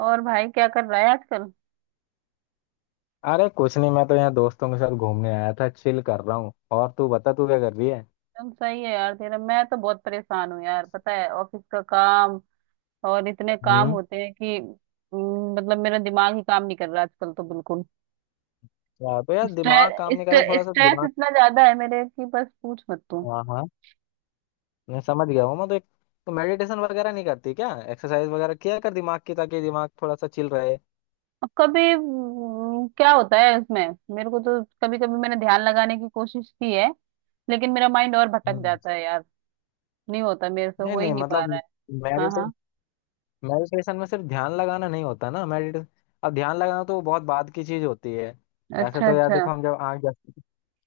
और भाई क्या कर रहा है आजकल। अरे कुछ नहीं, मैं तो यहाँ दोस्तों के साथ घूमने आया था, चिल कर रहा हूँ। और तू बता, तू क्या कर रही है। एकदम सही है यार तेरा। मैं तो बहुत परेशान हूँ यार, पता है ऑफिस का काम, और इतने काम हम्म। होते हैं कि मतलब मेरा दिमाग ही काम नहीं कर रहा आजकल तो बिल्कुल। या तो यार दिमाग काम नहीं कर रहा, स्ट्रेस थोड़ा सा स्ट्रेस दिमाग। इतना ज्यादा है मेरे कि बस पूछ मत तू। हाँ हाँ, मैं समझ गया हूँ। मैं तो एक तो मेडिटेशन वगैरह नहीं करती क्या? एक्सरसाइज वगैरह किया कर दिमाग की, ताकि दिमाग थोड़ा सा चिल रहे। अब कभी क्या होता है इसमें। मेरे को तो कभी कभी मैंने ध्यान लगाने की कोशिश की है, लेकिन मेरा माइंड और भटक हम्म। जाता है यार। नहीं होता, मेरे से नहीं हो ही नहीं, नहीं पा मतलब रहा है। हाँ मेडिटे हाँ। मेडिटेशन में सिर्फ ध्यान लगाना नहीं होता ना। मेडिटेशन, अब ध्यान लगाना तो बहुत बाद की चीज होती है। ऐसे अच्छा तो यार अच्छा। देखो, हम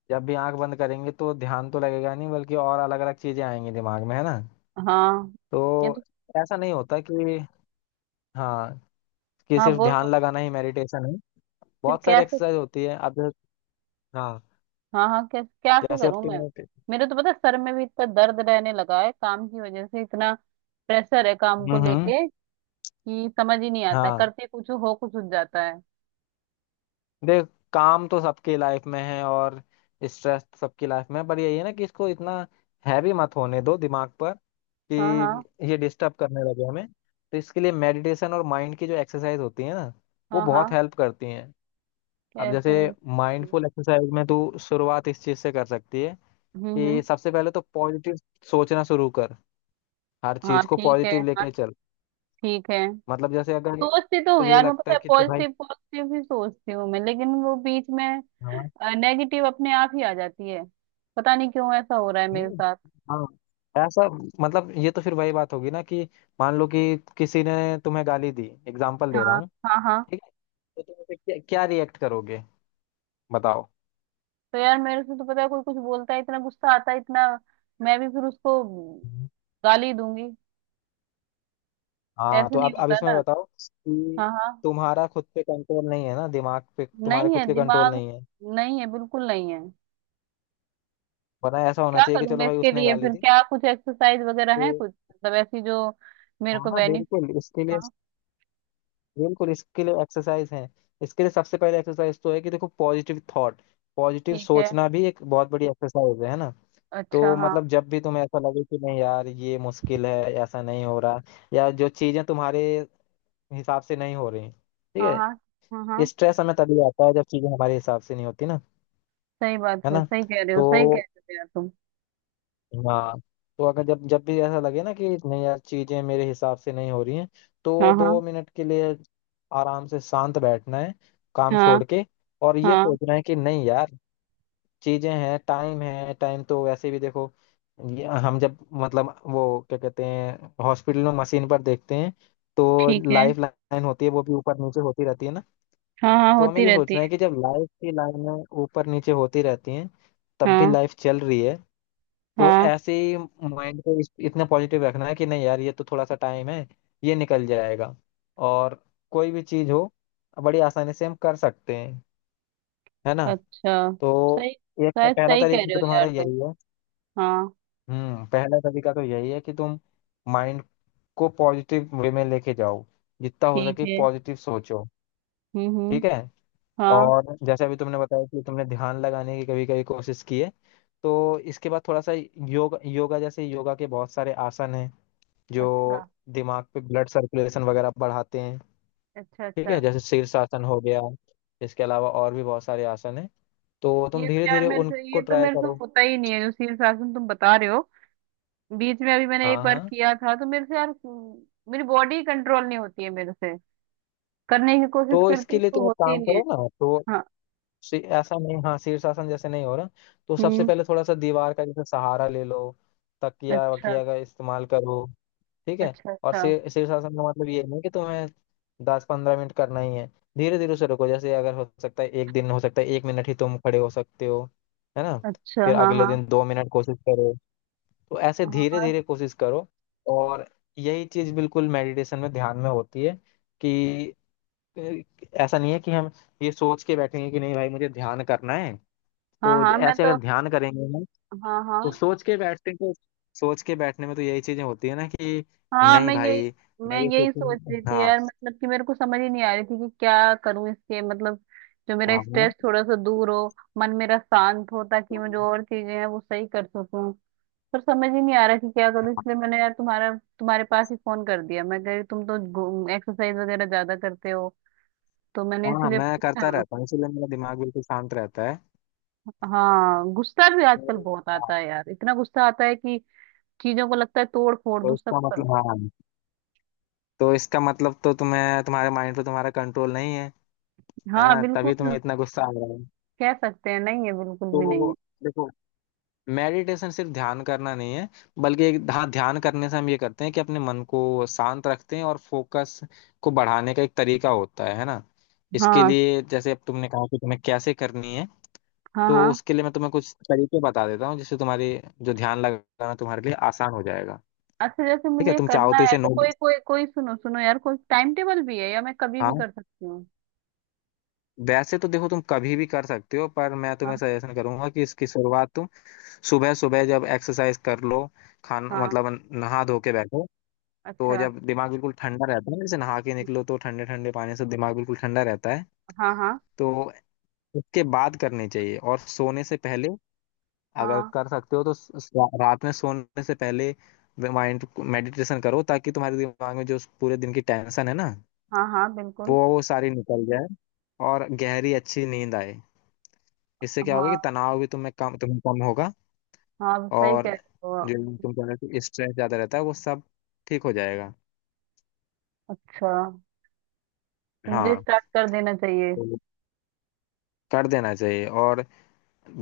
जब भी आंख बंद करेंगे तो ध्यान तो लगेगा नहीं, बल्कि और अलग अलग चीजें आएंगी दिमाग में, है ना। हाँ ये तो तो। ऐसा नहीं होता कि, हाँ, कि हाँ सिर्फ बोल ध्यान बोल। लगाना ही मेडिटेशन है। फिर बहुत सारी कैसे। एक्सरसाइज होती है, अब जैसे- हाँ, हाँ हाँ, क्या क्या से जैसे अब करूं मैं। तुम- मेरे तो पता है सर में भी इतना दर्द रहने लगा है, काम की वजह से इतना प्रेशर है काम को हम्म। लेके कि समझ ही नहीं आता है। हाँ करते कुछ हो, कुछ हो जाता है। देख, काम तो सबकी लाइफ में है और स्ट्रेस तो सबकी लाइफ में है, पर यही है ना कि इसको इतना हैवी मत होने दो दिमाग पर कि हाँ हाँ। ये डिस्टर्ब करने लगे हमें। तो इसके लिए मेडिटेशन और माइंड की जो एक्सरसाइज होती है ना, वो हाँ हाँ। बहुत हेल्प करती हैं। अब कैसे। जैसे हम्म माइंडफुल एक्सरसाइज में तू शुरुआत इस चीज़ से कर सकती है हम्म। कि सबसे पहले तो पॉजिटिव सोचना शुरू कर। हर चीज हाँ को ठीक है। पॉजिटिव हाँ लेके चल। ठीक है। मतलब जैसे अगर सोचती तो हूँ तुझे यार मैं, लगता पता है है कि ते भाई, पॉजिटिव पॉजिटिव ही सोचती हूँ मैं, लेकिन वो बीच में हाँ, नेगेटिव अपने आप ही आ जाती है। पता नहीं क्यों ऐसा हो रहा है मेरे नहीं, साथ। हाँ, ऐसा मतलब ये तो फिर वही बात होगी ना कि मान लो कि किसी ने तुम्हें गाली दी, एग्जाम्पल दे रहा हाँ हूँ। हाँ। हाँ ठीक है। तो तुम उसे क्या रिएक्ट करोगे, बताओ। तो यार मेरे से तो, पता है कोई कुछ बोलता है इतना गुस्सा आता है इतना, मैं भी फिर उसको हम्म। गाली दूंगी। हाँ ऐसे तो नहीं अब होता इसमें ना। बताओ कि हाँ हाँ। तुम्हारा खुद पे कंट्रोल नहीं है ना, दिमाग पे तुम्हारे नहीं है खुद के कंट्रोल दिमाग, नहीं है। नहीं है बिल्कुल नहीं है। वरना ऐसा होना क्या चाहिए कि करूं चलो मैं भाई इसके उसने लिए? गाली फिर दी क्या कुछ एक्सरसाइज वगैरह है तो, कुछ मतलब ऐसी जो मेरे को हाँ बेनिफिट। हाँ बिल्कुल इसके लिए एक्सरसाइज है। इसके लिए सबसे पहले एक्सरसाइज तो है कि देखो पॉजिटिव थॉट, पॉजिटिव ठीक है। सोचना भी एक बहुत बड़ी एक्सरसाइज है ना। अच्छा तो हाँ मतलब जब भी तुम्हें ऐसा लगे कि नहीं यार ये मुश्किल है, ऐसा नहीं हो रहा, या जो चीजें तुम्हारे हिसाब से नहीं हो रही, ठीक हाँ। हाँ है, हाँ। हाँ स्ट्रेस हमें तभी आता है जब चीजें हमारे हिसाब से नहीं होती ना, सही बात है है, ना। सही कह रहे हो, तो, सही कह रहे हो यार तुम। हाँ, तो अगर जब जब भी ऐसा लगे ना कि नहीं यार चीजें मेरे हिसाब से नहीं हो रही हैं, हाँ तो हाँ। 2 मिनट के लिए आराम से शांत बैठना है, काम हाँ छोड़ के, और ये हाँ। सोचना है कि नहीं यार चीजें हैं, टाइम है। टाइम तो वैसे भी देखो, ये हम जब मतलब वो क्या कहते हैं हॉस्पिटल में मशीन पर देखते हैं तो ठीक है। लाइफ लाइन होती है, वो भी ऊपर नीचे होती रहती है ना। हाँ हाँ तो हमें होती ये रहती सोचना है। है कि जब लाइफ की लाइनें ऊपर नीचे होती रहती हैं, तब भी हाँ लाइफ चल रही है। तो हाँ। ऐसे ही माइंड को इतना पॉजिटिव रखना है कि नहीं यार ये तो थोड़ा सा टाइम है, ये निकल जाएगा। और कोई भी चीज हो, बड़ी आसानी से हम कर सकते हैं, है ना। अच्छा। तो सही। एक तो शायद पहला सही कह तरीका रहे तो हो यार तुम्हारा तुम। यही है। हाँ हम्म, पहला तरीका तो यही है कि तुम माइंड को पॉजिटिव वे में लेके जाओ, जितना हो ठीक सके है। पॉजिटिव सोचो। हम्म। ठीक है। हाँ। और जैसे अभी तुमने बताया कि तुमने ध्यान लगाने की कभी कभी कोशिश की है, तो इसके बाद थोड़ा सा योग, योगा जैसे योगा के बहुत सारे आसन हैं अच्छा जो दिमाग पे ब्लड सर्कुलेशन वगैरह बढ़ाते हैं। अच्छा। ठीक अच्छा है, जैसे शीर्षासन हो गया। इसके अलावा और भी बहुत सारे आसन हैं, तो तुम ये तो धीरे यार धीरे मेरे से उनको ये तो ट्राई मेरे से करो। होता ही नहीं है जो शीर्ष आसन तुम बता रहे हो। बीच में अभी मैंने एक हाँ बार हाँ, किया था तो मेरे से यार मेरी बॉडी कंट्रोल नहीं होती है मेरे से। करने की कोशिश तो करती इसके हूँ लिए तो तुम एक होती ही काम नहीं है। करो ना। तो हाँ। ऐसा नहीं, हाँ, शीर्षासन जैसे नहीं हो रहा, तो सबसे हम्म। पहले थोड़ा सा दीवार का जैसे सहारा ले लो, तकिया अच्छा। वकिया का इस्तेमाल करो। ठीक है। अच्छा और अच्छा। शीर्षासन का मतलब ये नहीं कि तुम्हें 10-15 मिनट करना ही है। धीरे धीरे से रुको। जैसे अगर हो सकता है एक दिन हो सकता है एक मिनट ही तुम खड़े हो सकते हो, है ना। अच्छा फिर हाँ अगले हाँ। दिन 2 मिनट कोशिश करो। तो ऐसे हाँ धीरे हाँ। धीरे कोशिश करो। और यही चीज बिल्कुल मेडिटेशन में, ध्यान में होती है कि, अ, ऐसा नहीं है कि हम ये सोच के बैठेंगे कि नहीं भाई मुझे ध्यान करना है। हाँ तो हाँ, मैं ऐसे तो। अगर ध्यान करेंगे हाँ हाँ। तो सोच के बैठने को, सोच के बैठने में तो यही चीजें होती है ना, कि हाँ नहीं भाई मैं मैं ये यही सोच रही सोचूंगा, थी हाँ, यार, मतलब कि मेरे को समझ ही नहीं आ रही थी कि क्या करूं इसके, मतलब जो हाँ मेरा हाँ स्ट्रेस थोड़ा सा दूर हो, मन मेरा शांत हो, ताकि मैं जो और चीजें हैं वो सही कर सकूं। पर समझ ही नहीं आ रहा कि क्या करूं, इसलिए मैंने यार तुम्हारा तुम्हारे पास ही फोन कर दिया। मैं कह रही तुम तो एक्सरसाइज वगैरह ज्यादा करते हो, तो मैंने हाँ हाँ, इसीलिए मैं करता पूछा। रहता हूँ इसीलिए मेरा दिमाग बिल्कुल शांत रहता है। हाँ गुस्सा भी आजकल तो बहुत हाँ, आता है यार, इतना गुस्सा आता है कि चीजों को लगता है तोड़ फोड़ तो दूं, सब इसका कर दूं। मतलब, हाँ, तो इसका मतलब तो तुम्हें, तुम्हारे माइंड पे तुम्हारा कंट्रोल नहीं है, है हाँ ना, तभी बिल्कुल। तुम्हें इतना गुस्सा आ रहा है। कह सकते हैं नहीं है, बिल्कुल भी नहीं तो है। देखो, मेडिटेशन सिर्फ ध्यान करना नहीं है, बल्कि एक, हाँ, ध्यान करने से हम ये करते हैं कि अपने मन को शांत रखते हैं और फोकस को बढ़ाने का एक तरीका होता है ना। इसके हाँ लिए, जैसे अब तुमने कहा कि तुम्हें कैसे करनी है, हाँ। हाँ तो उसके लिए मैं तुम्हें कुछ तरीके बता देता हूँ जिससे तुम्हारी जो ध्यान लगाना तुम्हारे लिए आसान हो जाएगा। अच्छा जैसे ठीक है, मुझे तुम चाहो करना तो है इसे तो नोट, कोई कोई कोई सुनो सुनो यार, कोई टाइम टेबल भी है या मैं कभी भी हाँ। कर सकती हूँ? वैसे तो देखो तुम कभी भी कर सकते हो, पर मैं तुम्हें हाँ सजेशन करूंगा कि इसकी शुरुआत तुम सुबह सुबह जब एक्सरसाइज कर लो, खान हाँ। मतलब नहा धो के बैठो। तो अच्छा। जब दिमाग बिल्कुल ठंडा रहता है ना, जैसे नहा के निकलो तो ठंडे ठंडे पानी से दिमाग बिल्कुल ठंडा रहता है, हाँ हाँ। तो उसके बाद करनी चाहिए। और सोने से पहले अगर हाँ कर सकते हो तो रात में सोने से पहले माइंड मेडिटेशन करो, ताकि तुम्हारे दिमाग में जो उस पूरे दिन की टेंशन है ना, हाँ। हाँ वो बिल्कुल। वो सारी निकल जाए, और गहरी अच्छी नींद आए। इससे क्या होगा हाँ कि तनाव भी तुम्हें कम होगा, हाँ सही और कह रहे हो। जो तुम कह रहे हो स्ट्रेस ज्यादा रहता है वो सब ठीक हो जाएगा। अच्छा तो मुझे हाँ स्टार्ट कर देना चाहिए। तो कर देना चाहिए। और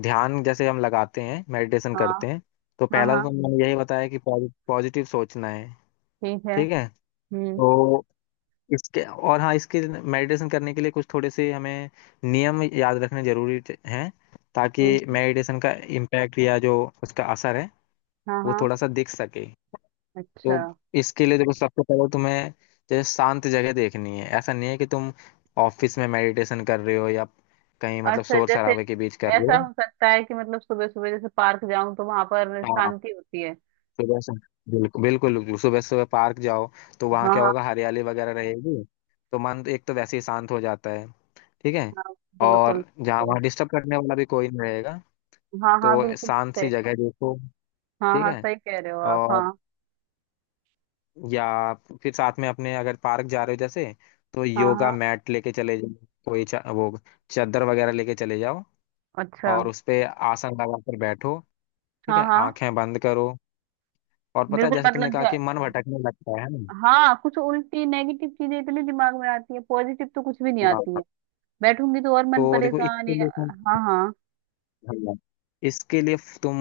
ध्यान जैसे हम लगाते हैं, मेडिटेशन हाँ करते हैं, तो हाँ। पहला तो हाँ तुमने यही बताया कि पॉजिटिव सोचना है। ठीक है। ठीक है। हम्म। तो इसके और, हाँ, इसके मेडिटेशन करने के लिए कुछ थोड़े से हमें नियम याद रखने जरूरी हैं, ताकि हम्म, मेडिटेशन का इम्पैक्ट या जो उसका असर है हाँ वो हाँ। थोड़ा सा दिख सके। अच्छा तो इसके लिए देखो सबसे पहले तुम्हें जैसे शांत जगह देखनी है। ऐसा नहीं है कि तुम ऑफिस में मेडिटेशन कर रहे हो या कहीं मतलब अच्छा। शोर जैसे शराबे के बीच कर रहे ऐसा हो। हो सकता है कि मतलब सुबह सुबह जैसे पार्क जाऊं तो वहां पर हाँ, शांति होती है। सुबह से बिल्कुल बिल्कुल बिल्कुल। सुबह सुबह पार्क जाओ तो वहाँ हाँ क्या हाँ। होगा, हरियाली वगैरह रहेगी, तो मन तो एक तो वैसे ही शांत हो जाता है। ठीक है। बिल्कुल। और जहाँ बिल्कुल। वहाँ डिस्टर्ब करने वाला भी कोई नहीं रहेगा। हाँ हाँ तो बिल्कुल। शांत सी जगह देखो। हाँ ठीक हाँ है। सही कह रहे हो आप। और, हाँ या फिर साथ में अपने अगर पार्क जा रहे हो जैसे, तो हाँ योगा हाँ। मैट लेके चले जाओ, कोई चा, वो चादर वगैरह लेके चले जाओ, अच्छा। और उस पे आसन लगाकर बैठो। ठीक हाँ है, हाँ। आंखें बंद करो। और पता है बिल्कुल जैसे तुमने मतलब कहा जो, कि मन भटकने लगता है हाँ कुछ उल्टी नेगेटिव चीजें इतनी दिमाग में आती है, पॉजिटिव तो कुछ भी नहीं ना, आती है। बैठूंगी तो और मन तो देखो परेशान इसके लिए तुम, हाँ हाँ। हाँ, इसके लिए तुम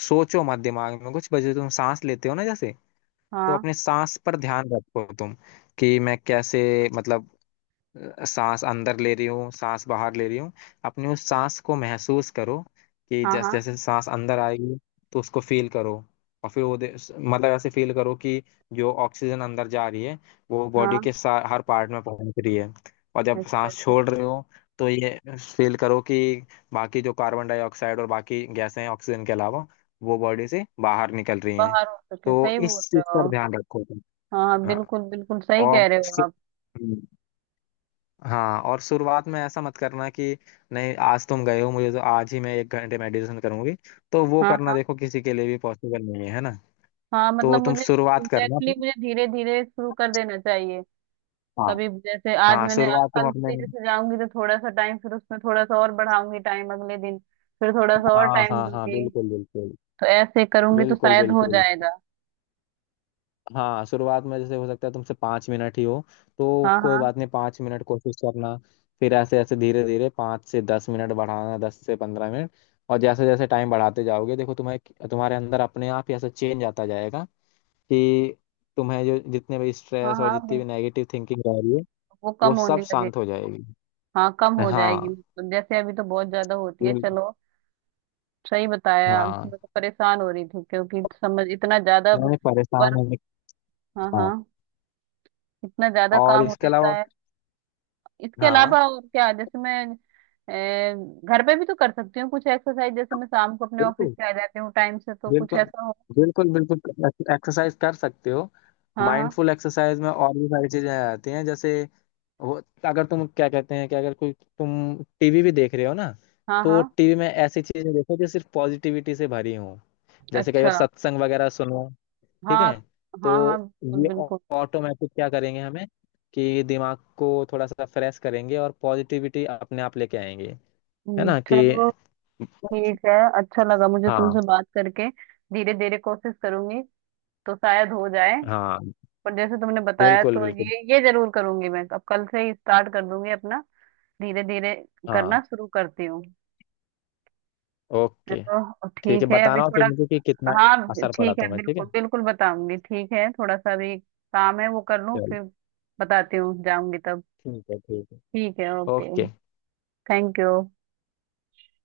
सोचो मत दिमाग में कुछ। वजह, तुम सांस लेते हो ना जैसे, तो हाँ अपने सांस पर ध्यान रखो तुम, कि मैं कैसे मतलब सांस अंदर ले रही हूँ, सांस बाहर ले रही हूँ। अपनी उस सांस को महसूस करो कि हाँ। हाँ जैसे जैसे सांस अंदर आएगी तो उसको फील करो। और फिर वो मतलब ऐसे फील करो कि जो ऑक्सीजन अंदर जा रही है वो बॉडी हाँ। के हर पार्ट में पहुंच रही है। और जब अच्छा सांस अच्छा। छोड़ रहे हो तो ये फील करो कि बाकी जो कार्बन डाइऑक्साइड और बाकी गैसें हैं ऑक्सीजन के अलावा, वो बॉडी से बाहर निकल रही हैं। बाहर हो सके, तो सही इस बोल रहे चीज पर हो। ध्यान रखो तुम। हाँ हाँ हाँ, बिल्कुल बिल्कुल, सही और, कह रहे हो आप। हाँ, और शुरुआत में ऐसा मत करना कि नहीं आज तुम गए हो, मुझे तो आज ही मैं एक घंटे मेडिटेशन करूंगी, तो वो हाँ करना हाँ। देखो किसी के लिए भी पॉसिबल नहीं है, है ना। हाँ तो मतलब तुम मुझे एग्जैक्टली शुरुआत करना exactly तुम, मुझे धीरे धीरे शुरू कर देना चाहिए। हाँ, कभी जैसे आज हाँ मैंने, आज शुरुआत तुम कल अपने, से जैसे जाऊंगी तो थोड़ा सा टाइम, फिर उसमें थोड़ा सा और बढ़ाऊंगी टाइम अगले दिन, फिर थोड़ा सा और हाँ टाइम हाँ हाँ दूंगी। बिल्कुल बिल्कुल, तो ऐसे करूंगी तो बिल्कुल शायद हो बिल्कुल। जाएगा। हाँ शुरुआत में जैसे हो सकता है तुमसे 5 मिनट ही हो, तो हाँ कोई हाँ। बात नहीं 5 मिनट कोशिश करना। फिर ऐसे ऐसे धीरे धीरे 5 से 10 मिनट बढ़ाना, 10 से 15 मिनट। और जैसे जैसे टाइम बढ़ाते जाओगे देखो तुम्हें, तुम्हारे अंदर अपने आप ही ऐसा चेंज आता जाएगा कि तुम्हें जो जितने भी हाँ स्ट्रेस और हाँ जितनी भी बिल्कुल। नेगेटिव थिंकिंग रह रही है वो कम वो सब होने लगे। शांत हो जाएगी। हाँ कम हो जाएगी, हाँ मतलब जैसे अभी तो बहुत ज्यादा होती है। बिल- चलो सही बताया, हाँ मैं तो परेशान हो रही थी क्योंकि समझ, इतना ज्यादा नहीं परेशान वर्क। होने, हाँ हाँ। हाँ, इतना ज्यादा और काम हो इसके जाता अलावा, है। इसके हाँ अलावा और क्या जैसे मैं अ, घर पे भी तो कर सकती हूँ कुछ एक्सरसाइज, जैसे मैं शाम को अपने ऑफिस बिल्कुल से आ जाती हूँ टाइम से, तो कुछ बिल्कुल, ऐसा हो। बिल्कुल बिल्कुल एक्सरसाइज कर सकते हो। हाँ हाँ। माइंडफुल एक्सरसाइज में और भी सारी चीजें आ जाती हैं, जैसे वो, अगर तुम क्या कहते हैं कि अगर कोई, तुम टीवी भी देख रहे हो ना, हाँ तो हाँ। टीवी में ऐसी चीजें देखो जो सिर्फ पॉजिटिविटी से भरी हो। जैसे कई बार अच्छा सत्संग वगैरह सुनो। ठीक हाँ। है। हाँ हाँ तो बिल्कुल ये बिल्कुल। ऑटोमेटिक क्या करेंगे हमें, कि दिमाग को थोड़ा सा फ्रेश करेंगे और पॉजिटिविटी अपने आप लेके आएंगे, है ना। कि चलो ठीक है। अच्छा लगा मुझे तुमसे हाँ बात करके। धीरे धीरे कोशिश करूंगी तो शायद हो जाए। हाँ पर जैसे तुमने बताया बिल्कुल तो बिल्कुल। ये जरूर करूंगी मैं, अब कल से ही स्टार्ट कर दूंगी अपना। धीरे धीरे हाँ। करना शुरू करती हूँ। ओके। चलो ठीक है, ठीक है अभी बताना और फिर थोड़ा। मुझे कि कितना हाँ असर पड़ा ठीक है, तुम्हें। ठीक बिल्कुल है। बिल्कुल बताऊंगी। ठीक है थोड़ा सा भी काम है वो कर लूँ, चलो, फिर बताती हूँ, जाऊंगी तब। ठीक है ठीक है। ठीक है ओके। ओके। Thank you.